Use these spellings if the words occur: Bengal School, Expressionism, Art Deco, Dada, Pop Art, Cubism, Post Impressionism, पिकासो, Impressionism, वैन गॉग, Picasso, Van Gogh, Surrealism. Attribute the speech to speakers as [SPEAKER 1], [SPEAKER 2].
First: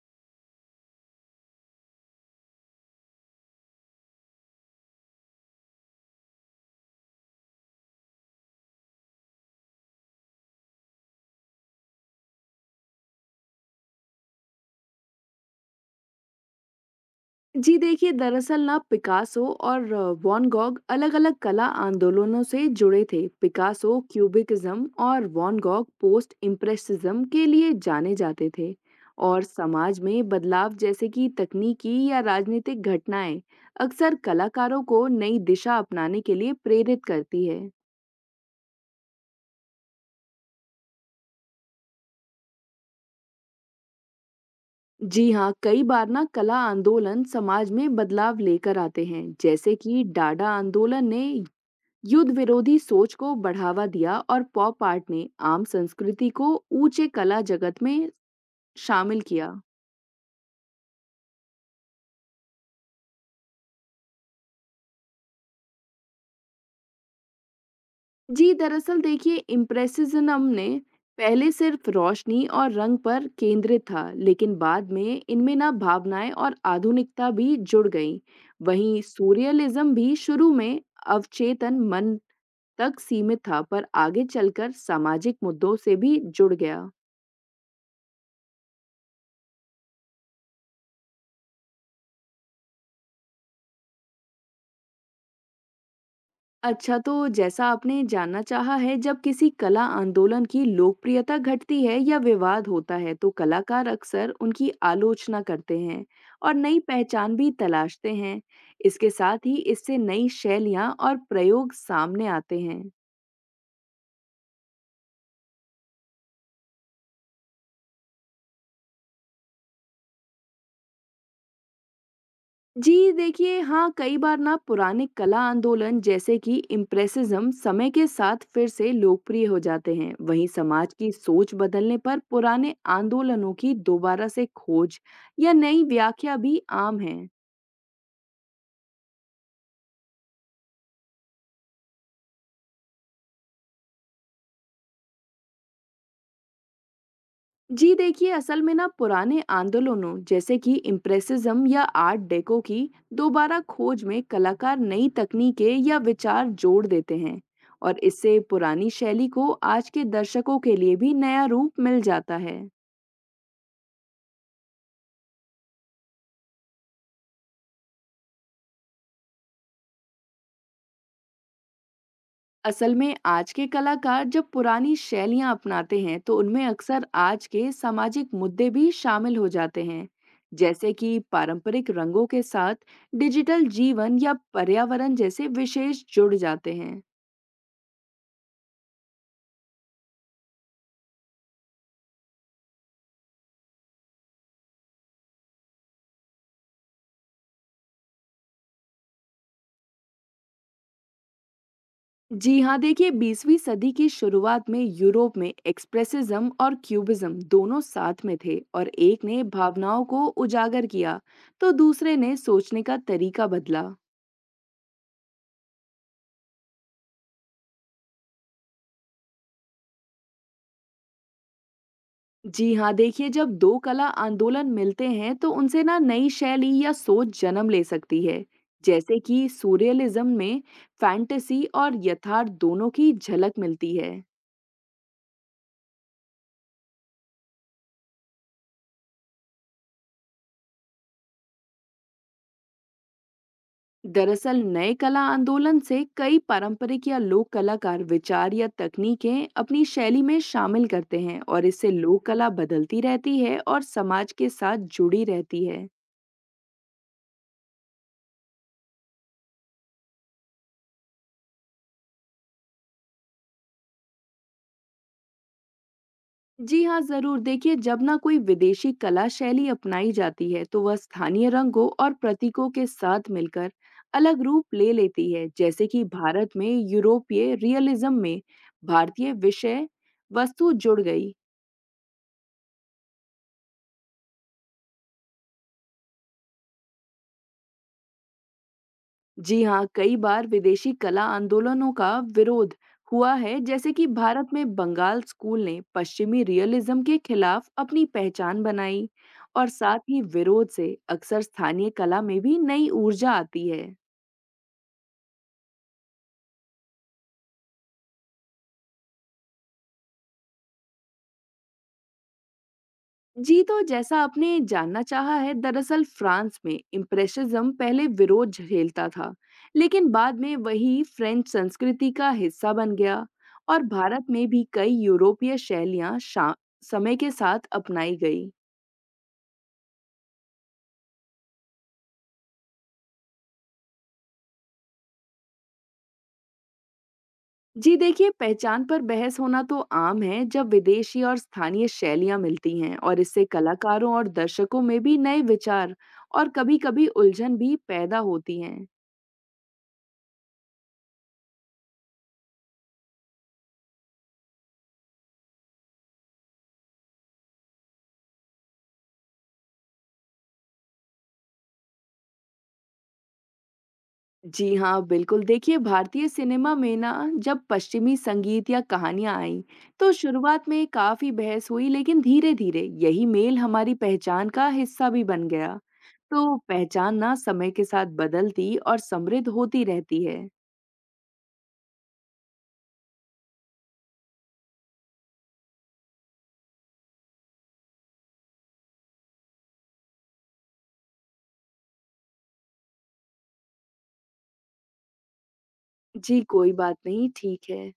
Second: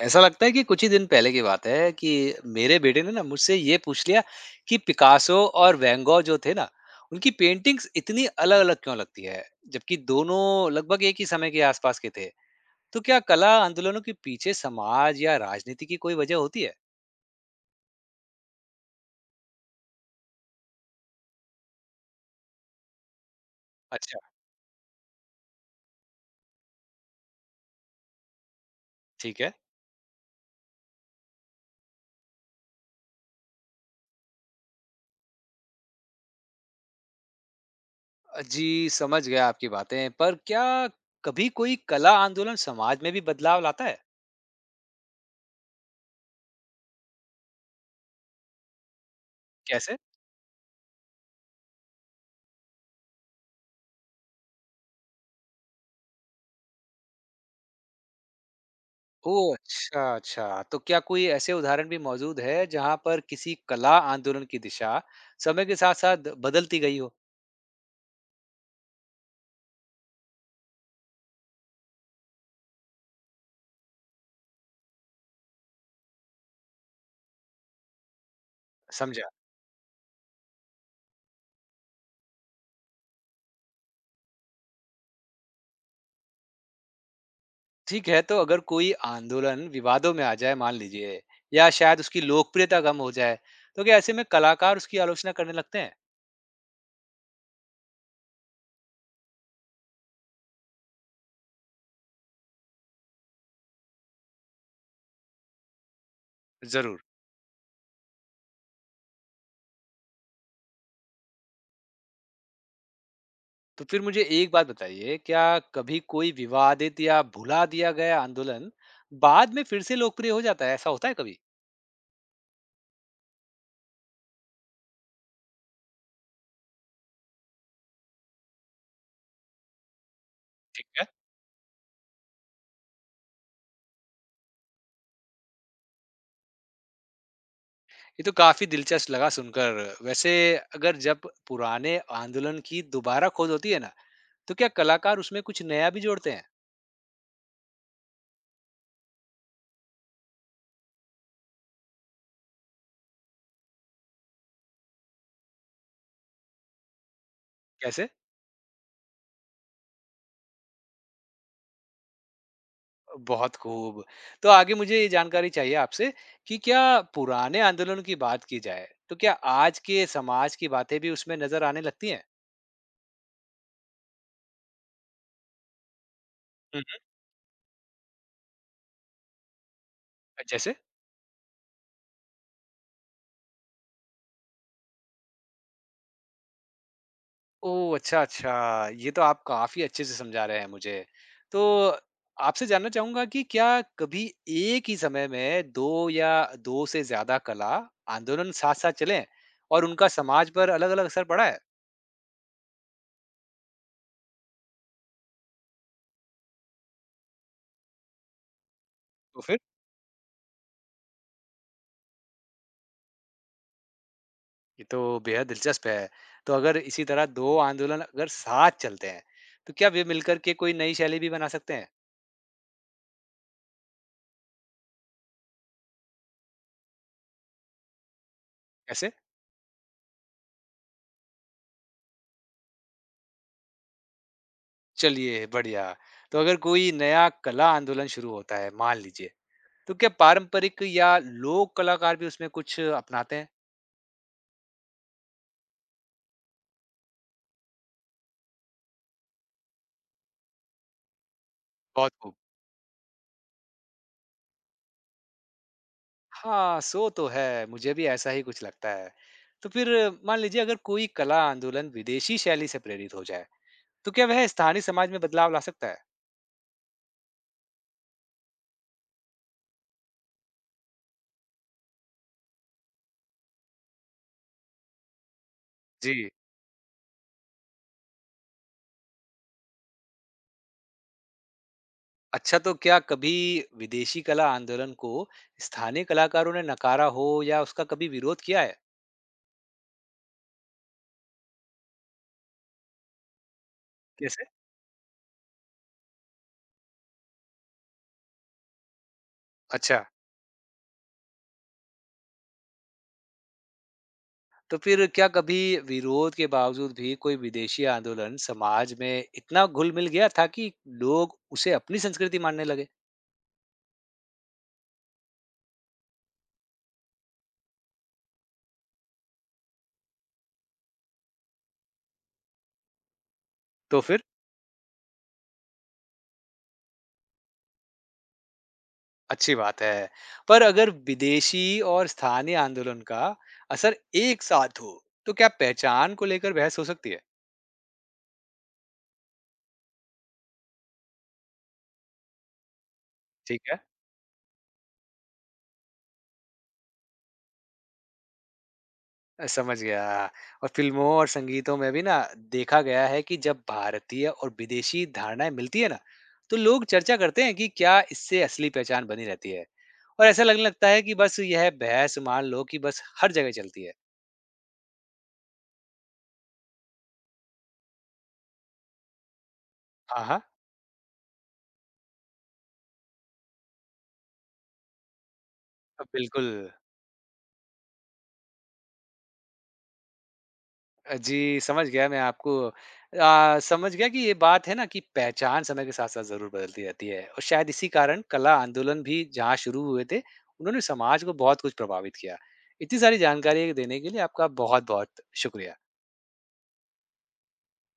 [SPEAKER 1] ऐसा लगता है कि कुछ ही दिन पहले की बात है कि मेरे बेटे ने ना मुझसे ये पूछ लिया कि पिकासो और वैन गॉग जो थे ना, उनकी पेंटिंग्स इतनी अलग अलग क्यों लगती है, जबकि दोनों लगभग एक ही समय के आसपास के थे। तो क्या कला आंदोलनों के पीछे समाज या राजनीति की कोई वजह होती है?
[SPEAKER 2] जी देखिए दरअसल ना पिकासो और वॉन गॉग अलग-अलग कला आंदोलनों से जुड़े थे। पिकासो
[SPEAKER 1] अच्छा,
[SPEAKER 2] क्यूबिकिज्म और वॉन गॉग पोस्ट इम्प्रेसिज्म के लिए जाने जाते थे।
[SPEAKER 1] ठीक
[SPEAKER 2] और
[SPEAKER 1] है।
[SPEAKER 2] समाज में बदलाव जैसे कि तकनीकी या राजनीतिक घटनाएं अक्सर कलाकारों को नई दिशा अपनाने के लिए प्रेरित करती है।
[SPEAKER 1] जी, समझ गया आपकी बातें। पर क्या कभी कोई कला आंदोलन समाज में भी बदलाव लाता है?
[SPEAKER 2] जी हाँ, कई बार ना कला आंदोलन समाज में बदलाव लेकर आते हैं, जैसे
[SPEAKER 1] कैसे?
[SPEAKER 2] कि डाडा आंदोलन ने युद्ध विरोधी सोच को बढ़ावा दिया और पॉप आर्ट ने आम संस्कृति को ऊंचे कला जगत में शामिल
[SPEAKER 1] ओह!
[SPEAKER 2] किया।
[SPEAKER 1] अच्छा, अच्छा। तो क्या कोई ऐसे उदाहरण भी मौजूद है जहाँ पर किसी कला आंदोलन की दिशा समय के साथ-साथ बदलती गई हो?
[SPEAKER 2] जी दरअसल देखिए इम्प्रेसिज्म ने पहले सिर्फ रोशनी और रंग पर केंद्रित था, लेकिन बाद में इनमें ना भावनाएं और आधुनिकता भी जुड़ गईं। वहीं
[SPEAKER 1] समझा।
[SPEAKER 2] सूर्यलिज्म भी शुरू में अवचेतन मन तक सीमित था, पर आगे चलकर सामाजिक मुद्दों से भी जुड़ गया।
[SPEAKER 1] ठीक है, तो अगर कोई आंदोलन विवादों में आ जाए मान लीजिए, या शायद उसकी लोकप्रियता कम हो जाए, तो क्या ऐसे में कलाकार उसकी आलोचना करने लगते हैं?
[SPEAKER 2] अच्छा, तो जैसा आपने जानना चाहा है, जब किसी कला आंदोलन की लोकप्रियता घटती है या विवाद होता है, तो कलाकार अक्सर उनकी आलोचना करते हैं और नई
[SPEAKER 1] ज़रूर।
[SPEAKER 2] पहचान भी तलाशते हैं। इसके साथ ही इससे नई शैलियाँ और प्रयोग सामने आते हैं।
[SPEAKER 1] तो फिर मुझे एक बात बताइए, क्या कभी कोई विवादित या भुला दिया गया आंदोलन बाद में फिर से लोकप्रिय हो जाता है? ऐसा होता है कभी?
[SPEAKER 2] जी देखिए हाँ, कई बार ना पुराने कला आंदोलन जैसे कि इम्प्रेसिज्म समय के साथ फिर से लोकप्रिय हो जाते हैं। वहीं
[SPEAKER 1] ठीक
[SPEAKER 2] समाज
[SPEAKER 1] है।
[SPEAKER 2] की सोच बदलने पर पुराने आंदोलनों की दोबारा से खोज या नई व्याख्या भी आम है।
[SPEAKER 1] ये तो काफी दिलचस्प लगा सुनकर। वैसे, अगर जब पुराने आंदोलन की दोबारा खोज होती है ना, तो क्या कलाकार उसमें कुछ नया भी जोड़ते हैं?
[SPEAKER 2] जी देखिए असल में ना पुराने आंदोलनों जैसे कि इम्प्रेसिज्म या आर्ट डेको की दोबारा खोज में कलाकार नई तकनीकें या विचार जोड़ देते हैं, और
[SPEAKER 1] कैसे?
[SPEAKER 2] इससे पुरानी शैली को आज के दर्शकों के लिए भी नया रूप मिल जाता है।
[SPEAKER 1] बहुत खूब। तो आगे मुझे ये जानकारी चाहिए आपसे कि क्या पुराने आंदोलन की बात की जाए, तो क्या आज के समाज की बातें भी उसमें नज़र आने लगती हैं?
[SPEAKER 2] असल में आज के कलाकार जब पुरानी शैलियां अपनाते हैं, तो उनमें
[SPEAKER 1] हुँ,
[SPEAKER 2] अक्सर
[SPEAKER 1] हुँ।
[SPEAKER 2] आज के सामाजिक मुद्दे भी शामिल हो जाते हैं,
[SPEAKER 1] जैसे?
[SPEAKER 2] जैसे कि पारंपरिक रंगों के साथ डिजिटल जीवन या पर्यावरण जैसे विशेष जुड़ जाते हैं।
[SPEAKER 1] ओह! अच्छा, अच्छा। ये तो आप काफ़ी अच्छे से समझा रहे हैं मुझे। तो आपसे जानना चाहूँगा कि क्या कभी एक ही समय में 2 या 2 से ज़्यादा कला आंदोलन साथ-साथ चलें, और उनका समाज पर अलग-अलग असर पड़ा है?
[SPEAKER 2] जी हाँ देखिए, 20वीं सदी की शुरुआत में यूरोप में एक्सप्रेसिज्म और क्यूबिज्म दोनों साथ में थे, और एक
[SPEAKER 1] तो
[SPEAKER 2] ने
[SPEAKER 1] फिर,
[SPEAKER 2] भावनाओं को उजागर किया तो दूसरे ने सोचने का तरीका बदला।
[SPEAKER 1] ये तो बेहद दिलचस्प है। तो अगर इसी तरह 2 आंदोलन अगर साथ चलते हैं, तो क्या वे मिलकर के कोई नई शैली भी बना सकते हैं?
[SPEAKER 2] जी हाँ देखिए, जब दो कला आंदोलन मिलते हैं तो उनसे ना नई शैली या सोच जन्म ले सकती है,
[SPEAKER 1] कैसे?
[SPEAKER 2] जैसे कि सूर्यलिज्म में फैंटेसी और यथार्थ दोनों की झलक मिलती है।
[SPEAKER 1] चलिए बढ़िया। तो अगर कोई नया कला आंदोलन शुरू होता है, मान लीजिए, तो क्या पारंपरिक या लोक कलाकार भी उसमें कुछ अपनाते हैं?
[SPEAKER 2] दरअसल नए कला आंदोलन से कई पारंपरिक या लोक कलाकार विचार या तकनीकें अपनी शैली में शामिल करते हैं, और इससे
[SPEAKER 1] बहुत
[SPEAKER 2] लोक
[SPEAKER 1] खूब।
[SPEAKER 2] कला बदलती रहती है और समाज के साथ जुड़ी रहती है।
[SPEAKER 1] हाँ, सो तो है, मुझे भी ऐसा ही कुछ लगता है। तो फिर, मान लीजिए अगर कोई कला आंदोलन विदेशी शैली से प्रेरित हो जाए, तो क्या वह स्थानीय समाज में बदलाव ला सकता है?
[SPEAKER 2] जी हाँ, ज़रूर। देखिए, जब ना कोई विदेशी कला शैली अपनाई जाती है, तो वह स्थानीय रंगों और प्रतीकों के साथ मिलकर अलग रूप ले लेती है, जैसे कि
[SPEAKER 1] जी।
[SPEAKER 2] भारत में यूरोपीय रियलिज्म में भारतीय विषय वस्तु जुड़ गई।
[SPEAKER 1] अच्छा, तो क्या कभी विदेशी कला आंदोलन को स्थानीय कलाकारों ने नकारा हो या उसका कभी विरोध किया है?
[SPEAKER 2] जी हाँ, कई बार विदेशी कला आंदोलनों का विरोध हुआ है, जैसे कि
[SPEAKER 1] कैसे?
[SPEAKER 2] भारत में बंगाल स्कूल ने पश्चिमी रियलिज्म के खिलाफ अपनी पहचान बनाई, और साथ
[SPEAKER 1] अच्छा,
[SPEAKER 2] ही विरोध से अक्सर स्थानीय कला में भी नई ऊर्जा आती है।
[SPEAKER 1] तो फिर क्या कभी विरोध के बावजूद भी कोई विदेशी आंदोलन समाज में इतना घुल मिल गया था कि लोग उसे अपनी संस्कृति मानने लगे?
[SPEAKER 2] जी, तो जैसा आपने जानना चाहा है, दरअसल फ्रांस में इम्प्रेशनिज्म पहले विरोध झेलता था, लेकिन बाद में वही फ्रेंच संस्कृति का हिस्सा बन गया। और
[SPEAKER 1] तो फिर,
[SPEAKER 2] भारत में भी कई यूरोपीय शैलियां समय के साथ अपनाई गई।
[SPEAKER 1] अच्छी बात है। पर अगर विदेशी और स्थानीय आंदोलन का असर एक साथ हो, तो क्या पहचान को लेकर बहस हो सकती है?
[SPEAKER 2] जी देखिए, पहचान पर बहस होना तो आम है जब विदेशी और स्थानीय शैलियां मिलती हैं, और इससे
[SPEAKER 1] ठीक है।
[SPEAKER 2] कलाकारों और दर्शकों में भी नए विचार और कभी-कभी उलझन भी पैदा होती हैं।
[SPEAKER 1] समझ गया। और फिल्मों और संगीतों में भी ना देखा गया है कि जब भारतीय और विदेशी धारणाएं मिलती है ना, तो लोग चर्चा करते हैं कि क्या इससे असली पहचान बनी रहती है, और ऐसा लगने लगता है कि बस यह बहस मान लो कि बस हर जगह चलती है।
[SPEAKER 2] जी हाँ, बिल्कुल। देखिए, भारतीय सिनेमा में ना जब पश्चिमी संगीत या कहानियाँ आईं, तो
[SPEAKER 1] हाँ, हाँ।
[SPEAKER 2] शुरुआत में काफ़ी बहस हुई, लेकिन धीरे-धीरे यही मेल हमारी पहचान का हिस्सा भी बन गया।
[SPEAKER 1] बिल्कुल।
[SPEAKER 2] तो पहचान ना समय के साथ बदलती और समृद्ध होती रहती है।
[SPEAKER 1] जी, समझ गया मैं आपको। समझ गया कि ये बात है ना कि पहचान समय के साथ-साथ ज़रूर बदलती रहती है, और शायद इसी कारण कला आंदोलन भी जहाँ शुरू हुए थे, उन्होंने समाज को बहुत कुछ प्रभावित किया। इतनी सारी जानकारी देने के लिए आपका बहुत-बहुत शुक्रिया।
[SPEAKER 2] जी, कोई बात नहीं, ठीक है।